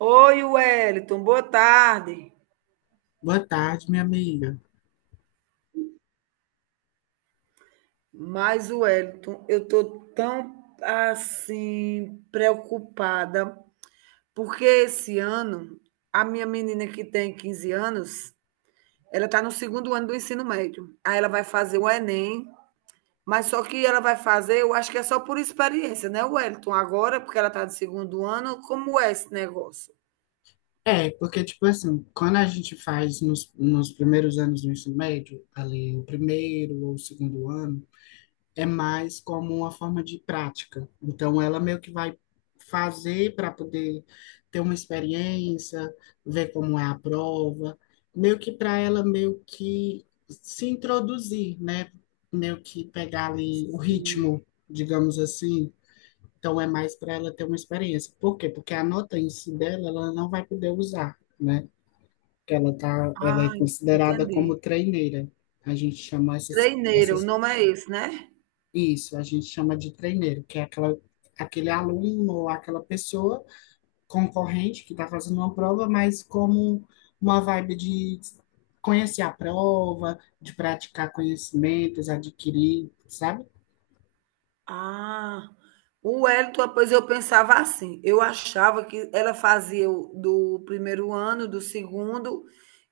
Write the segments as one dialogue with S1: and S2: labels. S1: Oi, Wellington, boa tarde.
S2: Boa tarde, minha amiga.
S1: Mas, Wellington, eu estou tão preocupada, porque esse ano a minha menina que tem 15 anos, ela está no segundo ano do ensino médio. Aí ela vai fazer o Enem, mas só que ela vai fazer, eu acho que é só por experiência, né, Wellington? Agora, porque ela está no segundo ano, como é esse negócio?
S2: É, porque, tipo assim, quando a gente faz nos primeiros anos do ensino médio, ali o primeiro ou o segundo ano, é mais como uma forma de prática. Então, ela meio que vai fazer para poder ter uma experiência, ver como é a prova, meio que para ela meio que se introduzir, né? Meio que pegar ali o
S1: Sim.
S2: ritmo, digamos assim. Então é mais para ela ter uma experiência. Por quê? Porque a nota em si dela, ela não vai poder usar, né? Porque ela tá, ela é
S1: Ah,
S2: considerada
S1: entendi.
S2: como treineira. A gente chama essas,
S1: Treineiro, o
S2: essas,
S1: nome é esse, né?
S2: isso, a gente chama de treineiro, que é aquele aluno ou aquela pessoa concorrente que está fazendo uma prova, mas como uma vibe de conhecer a prova, de praticar conhecimentos, adquirir, sabe?
S1: Ah, o Wellington, pois eu pensava assim, eu achava que ela fazia o do primeiro ano, do segundo,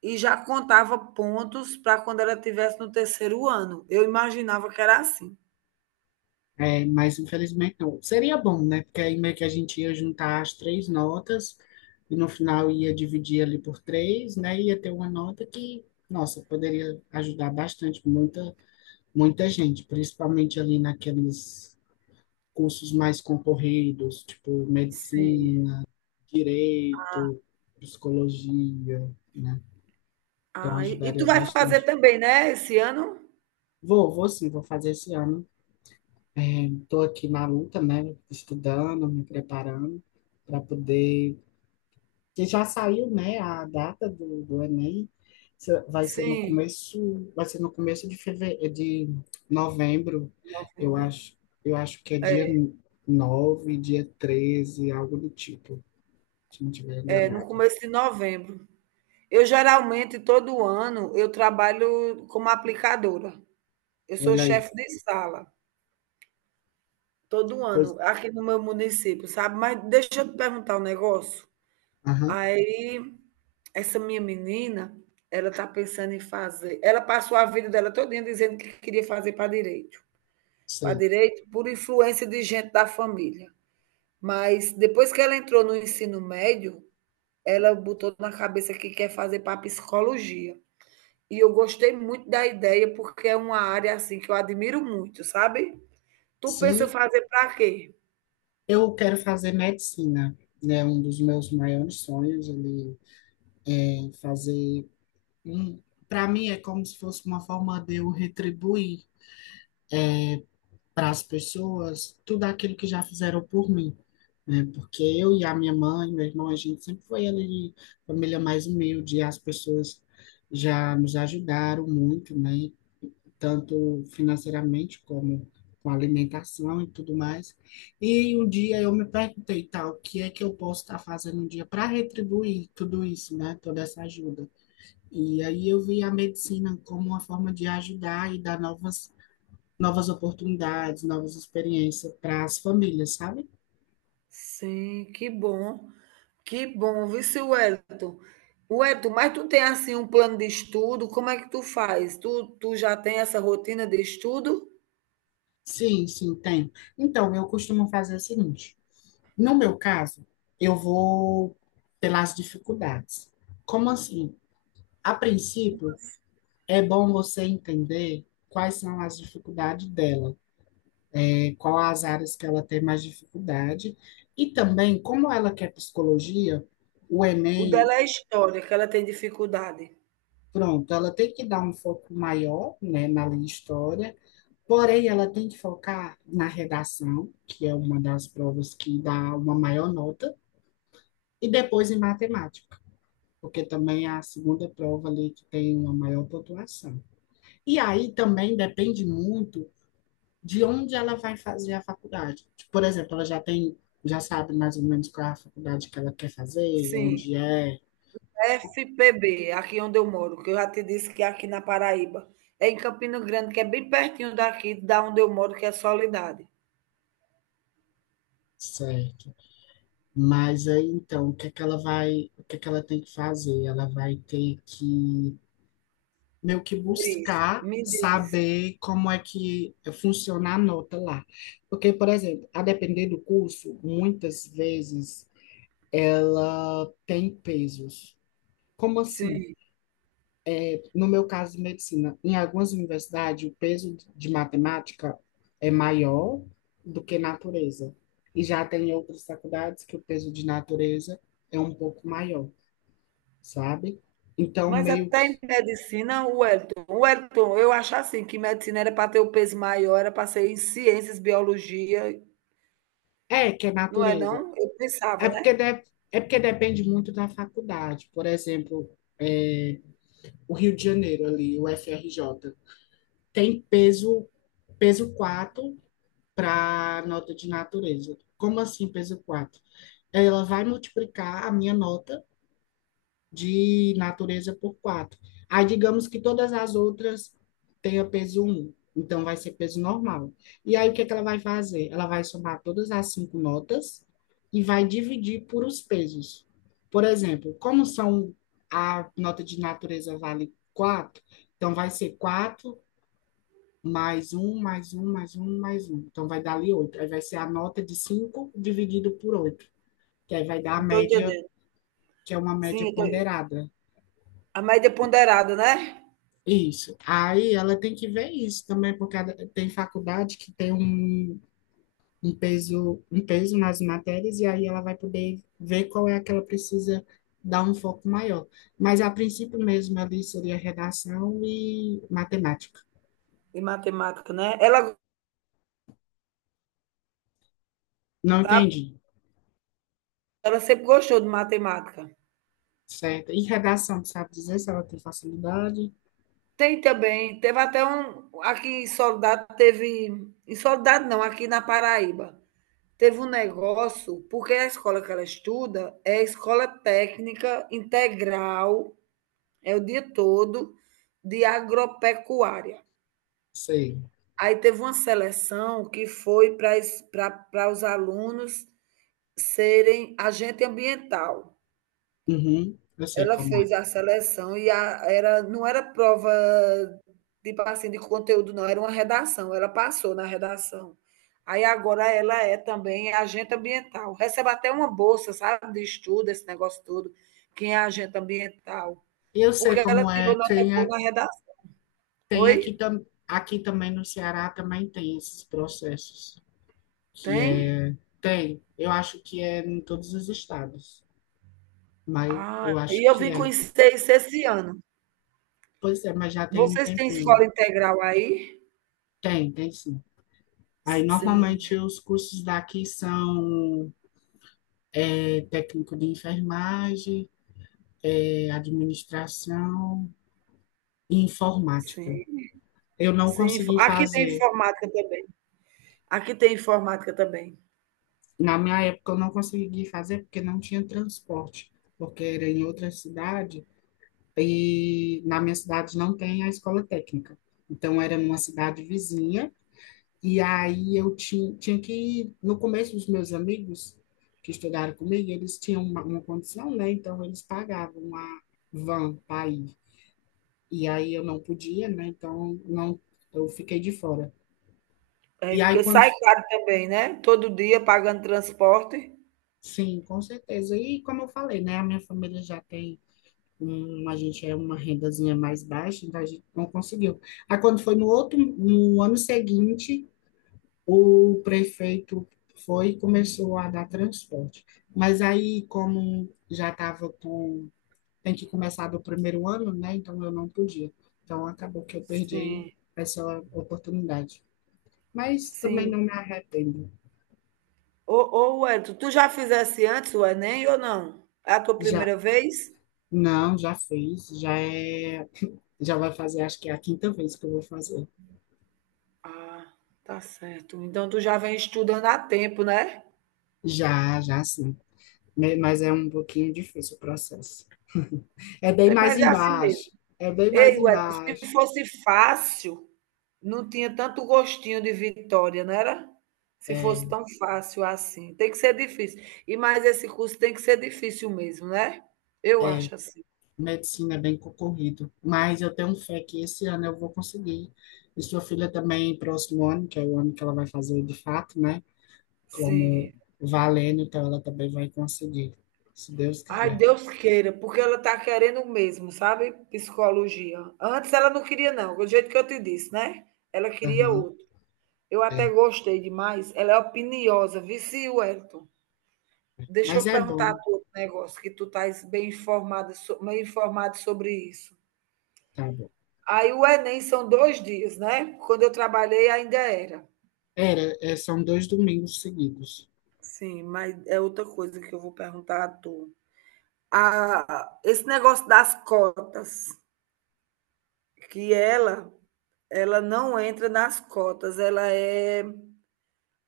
S1: e já contava pontos para quando ela estivesse no terceiro ano. Eu imaginava que era assim.
S2: É, mas infelizmente não. Seria bom, né? Porque aí meio que a gente ia juntar as três notas e no final ia dividir ali por três, né? Ia ter uma nota que, nossa, poderia ajudar bastante muita, muita gente, principalmente ali naqueles cursos mais concorridos, tipo
S1: Sim.
S2: medicina, direito, psicologia, né? Então
S1: Ah, e tu
S2: ajudaria
S1: vai fazer
S2: bastante.
S1: também, né, esse ano?
S2: Vou sim, vou fazer esse ano. Estou aqui na luta, né? Estudando, me preparando para poder. Que já saiu, né? A data do Enem. Vai ser no
S1: Sim.
S2: começo, de fevereiro, de novembro, eu
S1: Novembro.
S2: acho. Eu acho que é dia nove, dia 13, algo do tipo, se não estiver
S1: É, no
S2: enganado.
S1: começo de novembro. Eu geralmente, todo ano, eu trabalho como aplicadora. Eu sou
S2: Olha aí,
S1: chefe de sala. Todo um
S2: que coisa.
S1: ano, aqui no meu município, sabe? Mas deixa eu te perguntar um negócio.
S2: Aham,
S1: Aí, essa minha menina, ela tá pensando em fazer. Ela passou a vida dela todinha dizendo que queria fazer para direito. Para
S2: sei.
S1: direito, por influência de gente da família. Mas depois que ela entrou no ensino médio, ela botou na cabeça que quer fazer para psicologia. E eu gostei muito da ideia, porque é uma área assim que eu admiro muito, sabe? Tu pensa
S2: Sim,
S1: fazer para quê?
S2: eu quero fazer medicina, né? Um dos meus maiores sonhos ali, fazer. Para mim é como se fosse uma forma de eu retribuir para as pessoas tudo aquilo que já fizeram por mim, né? Porque eu e a minha mãe, meu irmão, a gente sempre foi ali família mais humilde, e as pessoas já nos ajudaram muito, né? Tanto financeiramente como com alimentação e tudo mais. E um dia eu me perguntei, tal, o que é que eu posso estar fazendo um dia para retribuir tudo isso, né? Toda essa ajuda. E aí eu vi a medicina como uma forma de ajudar e dar novas, novas oportunidades, novas experiências para as famílias, sabe?
S1: Sim, que bom. Que bom, vice Wellington. Wellington, mas tu tem assim um plano de estudo, como é que tu faz? Tu já tem essa rotina de estudo?
S2: Sim, sim, tem. Então, eu costumo fazer o seguinte: no meu caso, eu vou pelas dificuldades. Como assim? A princípio, é bom você entender quais são as dificuldades dela, né? Qual as áreas que ela tem mais dificuldade. E também, como ela quer psicologia, o
S1: O
S2: Enem.
S1: dela é história, que ela tem dificuldade.
S2: Pronto, ela tem que dar um foco maior, né, na linha história, porém ela tem que focar na redação, que é uma das provas que dá uma maior nota, e depois em matemática, porque também é a segunda prova ali que tem uma maior pontuação. E aí também depende muito de onde ela vai fazer a faculdade. Tipo, por exemplo, ela já já sabe mais ou menos qual é a faculdade que ela quer fazer,
S1: Sim,
S2: onde é.
S1: FPB, aqui onde eu moro, que eu já te disse que é aqui na Paraíba. É em Campina Grande, que é bem pertinho daqui, da onde eu moro, que é Soledade.
S2: Certo. Mas aí então, o que é que ela tem que fazer? Ela vai ter que meio que
S1: Diz,
S2: buscar
S1: me diz.
S2: saber como é que funciona a nota lá. Porque, por exemplo, a depender do curso, muitas vezes ela tem pesos. Como assim?
S1: Sim.
S2: No meu caso de medicina, em algumas universidades, o peso de matemática é maior do que natureza. E já tem outras faculdades que o peso de natureza é um pouco maior, sabe? Então,
S1: Mas
S2: meio
S1: até
S2: que.
S1: em medicina, o Wellington, eu acho assim, que medicina era para ter o peso maior, era para ser em ciências, biologia,
S2: É, que é
S1: não é
S2: natureza.
S1: não? Eu pensava,
S2: É
S1: né?
S2: porque, de- é porque depende muito da faculdade. Por exemplo, é, o Rio de Janeiro, ali, o F R J tem peso 4 para nota de natureza. Como assim, peso quatro? Ela vai multiplicar a minha nota de natureza por 4. Aí, digamos que todas as outras tenham peso um, então vai ser peso normal. E aí, o que é que ela vai fazer? Ela vai somar todas as cinco notas e vai dividir por os pesos. Por exemplo, como são a nota de natureza vale 4, então vai ser 4 mais um mais um mais um mais um. Então vai dar ali 8. Aí vai ser a nota de 5 dividido por oito, que aí vai dar a
S1: Não estou
S2: média,
S1: entendendo.
S2: que é uma
S1: Sim,
S2: média
S1: eu tô...
S2: ponderada.
S1: a média ponderada, né?
S2: Isso. Aí ela tem que ver isso também, porque tem faculdade que tem um peso nas matérias, e aí ela vai poder ver qual é a que ela precisa dar um foco maior. Mas a princípio mesmo ali seria redação e matemática.
S1: Em matemática, né? Ela,
S2: Não
S1: sabe,
S2: entendi.
S1: ela sempre gostou de matemática.
S2: Certo. E redação, sabe dizer se ela tem facilidade?
S1: Tem também, teve até um, aqui em Soledade, teve, em Soledade não, aqui na Paraíba, teve um negócio, porque a escola que ela estuda é a escola técnica integral. É o dia todo de agropecuária.
S2: Sei.
S1: Aí teve uma seleção que foi para os alunos serem agente ambiental.
S2: Uhum, eu sei
S1: Ela
S2: como é.
S1: fez a seleção era, não era prova tipo assim, de conteúdo, não, era uma redação. Ela passou na redação. Aí agora ela é também agente ambiental. Recebe até uma bolsa, sabe, de estudo, esse negócio todo. Quem é agente ambiental?
S2: Eu sei
S1: Porque ela
S2: como
S1: tirou
S2: é.
S1: nota
S2: Tem,
S1: boa na redação.
S2: tem aqui,
S1: Oi?
S2: aqui também no Ceará também tem esses processos. Que
S1: Tem?
S2: é. Tem, eu acho que é em todos os estados, mas
S1: Ah,
S2: eu acho
S1: e eu
S2: que
S1: vim com
S2: é.
S1: os esse ano.
S2: Pois é, mas já tem um
S1: Vocês têm
S2: tempinho.
S1: escola integral aí?
S2: Tem, tem sim. Aí,
S1: Sim,
S2: normalmente, os cursos daqui são, técnico de enfermagem, administração e informática.
S1: sim,
S2: Eu não
S1: sim. Fo
S2: consegui
S1: aqui tem
S2: fazer.
S1: informática também. Aqui tem informática também.
S2: Na minha época, eu não consegui fazer porque não tinha transporte, porque era em outra cidade e na minha cidade não tem a escola técnica. Então, era numa cidade vizinha. E aí eu tinha que, no começo, os meus amigos que estudaram comigo, eles tinham uma condição, né? Então eles pagavam uma van para ir. E aí eu não podia, né? Então não, eu fiquei de fora.
S1: É,
S2: E aí
S1: porque
S2: quando,
S1: sai caro também, né, todo dia pagando transporte.
S2: sim, com certeza. E como eu falei, né? A minha família já a gente é uma rendazinha mais baixa, então a gente não conseguiu. Aí quando foi no ano seguinte, o prefeito foi e começou a dar transporte. Mas aí, como já estava com. Tem que começar do primeiro ano, né? Então eu não podia. Então acabou que eu perdi aí
S1: Sim,
S2: essa oportunidade. Mas também
S1: sim.
S2: não me arrependo.
S1: Ô Wellington, tu já fizesse antes o Enem ou não? É a tua
S2: Já.
S1: primeira vez?
S2: Não, já fiz. Já é. Já vai fazer, acho que é a quinta vez que eu vou fazer.
S1: Ah, tá certo. Então tu já vem estudando há tempo, né.
S2: Já, já sim. Mas é um pouquinho difícil o processo. É bem
S1: É,
S2: mais
S1: mas é assim mesmo.
S2: embaixo. É bem mais
S1: Ei, Wellington, se
S2: embaixo.
S1: fosse fácil, não tinha tanto gostinho de vitória, não era? Se
S2: É,
S1: fosse tão fácil assim. Tem que ser difícil. E mais esse curso tem que ser difícil mesmo, né? Eu
S2: é.
S1: acho assim.
S2: Medicina é bem concorrido, mas eu tenho fé que esse ano eu vou conseguir. E sua filha também, próximo ano, que é o ano que ela vai fazer de fato, né? Como
S1: Sim.
S2: valendo, então ela também vai conseguir, se Deus
S1: Ai,
S2: quiser.
S1: Deus queira, porque ela está querendo mesmo, sabe? Psicologia. Antes ela não queria, não, do jeito que eu te disse, né? Ela queria
S2: Aham,
S1: outro. Eu até
S2: é.
S1: gostei demais. Ela é opiniosa, viu, Wellington. Deixa eu
S2: Mas é
S1: perguntar a
S2: bom,
S1: tu outro negócio, que tu estás bem informada, bem informado sobre isso.
S2: tá bom.
S1: Aí o Enem são dois dias, né? Quando eu trabalhei ainda era.
S2: Era, é, são 2 domingos seguidos.
S1: Sim, mas é outra coisa que eu vou perguntar a tu. Ah, esse negócio das cotas, que ela não entra nas cotas, ela é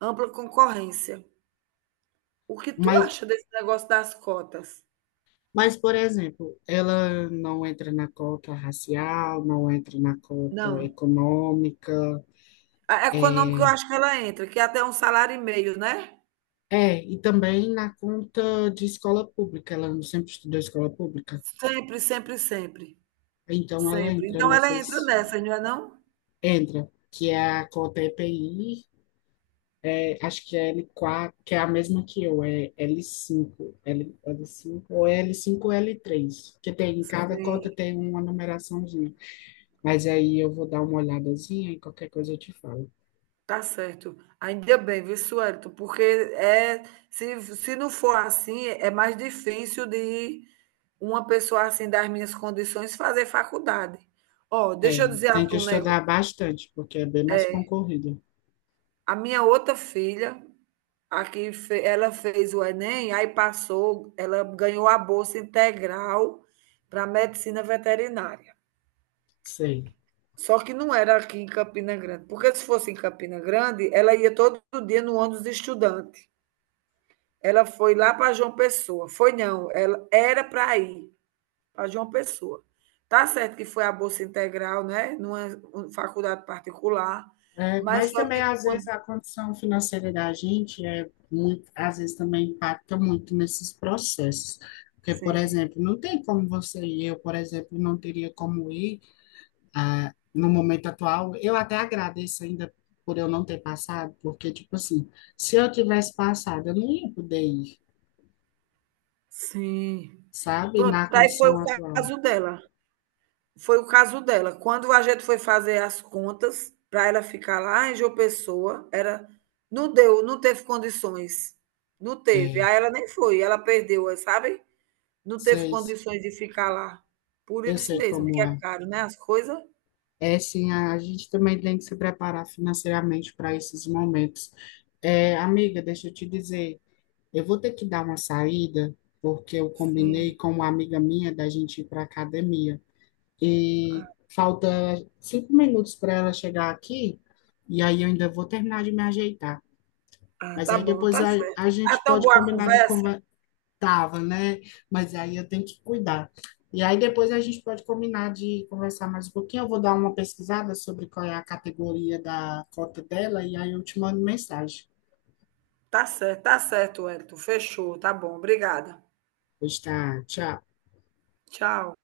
S1: ampla concorrência. O que tu
S2: Mas,
S1: acha desse negócio das cotas?
S2: mas, por exemplo, ela não entra na cota racial, não entra na cota
S1: Não.
S2: econômica.
S1: A econômica
S2: É,
S1: eu acho que ela entra, que é até um salário e meio, né?
S2: É, e também na conta de escola pública, ela não sempre estudou escola pública,
S1: Sempre, sempre, sempre,
S2: então ela
S1: sempre.
S2: entra
S1: Então ela entra nessa não é não?
S2: entra, que é a cota EPI, acho que é L4 que é a mesma que eu, L5, L, cinco l l 5 ou L5 ou L3 que tem, em cada
S1: Sim,
S2: cota tem uma numeraçãozinha, mas aí eu vou dar uma olhadazinha e qualquer coisa eu te falo.
S1: tá certo. Ainda bem, viu, Suelto? Porque é, se não for assim, é mais difícil de uma pessoa assim das minhas condições fazer faculdade. Ó,
S2: É,
S1: deixa eu dizer a
S2: tem que
S1: tu um negócio.
S2: estudar bastante, porque é bem mais concorrido,
S1: A minha outra filha, aqui, ela fez o Enem, aí passou, ela ganhou a bolsa integral para medicina veterinária.
S2: sei.
S1: Só que não era aqui em Campina Grande, porque se fosse em Campina Grande, ela ia todo dia no ônibus de estudante. Ela foi lá para João Pessoa. Foi não, ela era para ir para João Pessoa. Tá certo que foi a bolsa integral, né, numa um, faculdade particular,
S2: É,
S1: mas
S2: mas
S1: só
S2: também,
S1: que
S2: às
S1: quando
S2: vezes, a condição financeira da gente às vezes também impacta muito nesses processos. Porque, por
S1: sim,
S2: exemplo, não tem como você e eu, por exemplo, não teria como ir no momento atual. Eu até agradeço ainda por eu não ter passado, porque, tipo assim, se eu tivesse passado, eu não ia poder ir,
S1: sim.
S2: sabe?
S1: Pronto,
S2: Na
S1: aí foi
S2: condição
S1: o
S2: atual.
S1: caso dela. Foi o caso dela. Quando a gente foi fazer as contas para ela ficar lá em João Pessoa, era não deu, não teve condições. Não teve.
S2: É,
S1: Aí ela nem foi, ela perdeu, sabe? Não teve
S2: vocês,
S1: condições de ficar lá. Por
S2: eu
S1: isso
S2: sei
S1: mesmo, que
S2: como
S1: é
S2: é.
S1: caro, né? As coisas.
S2: É, sim, a gente também tem que se preparar financeiramente para esses momentos. É, amiga, deixa eu te dizer, eu vou ter que dar uma saída, porque eu
S1: Sim.
S2: combinei com uma amiga minha da gente ir para a academia. E falta 5 minutos para ela chegar aqui, e aí eu ainda vou terminar de me ajeitar.
S1: Ah,
S2: Mas
S1: tá
S2: aí
S1: bom,
S2: depois
S1: tá
S2: a, a
S1: certo. Tá
S2: gente
S1: tão
S2: pode
S1: boa a
S2: combinar de.
S1: conversa?
S2: Tava, né? Mas aí eu tenho que cuidar. E aí depois a gente pode combinar de conversar mais um pouquinho. Eu vou dar uma pesquisada sobre qual é a categoria da cota dela e aí eu te mando mensagem.
S1: Tá certo, Wellington. Fechou, tá bom. Obrigada.
S2: Pois tá, tchau.
S1: Tchau.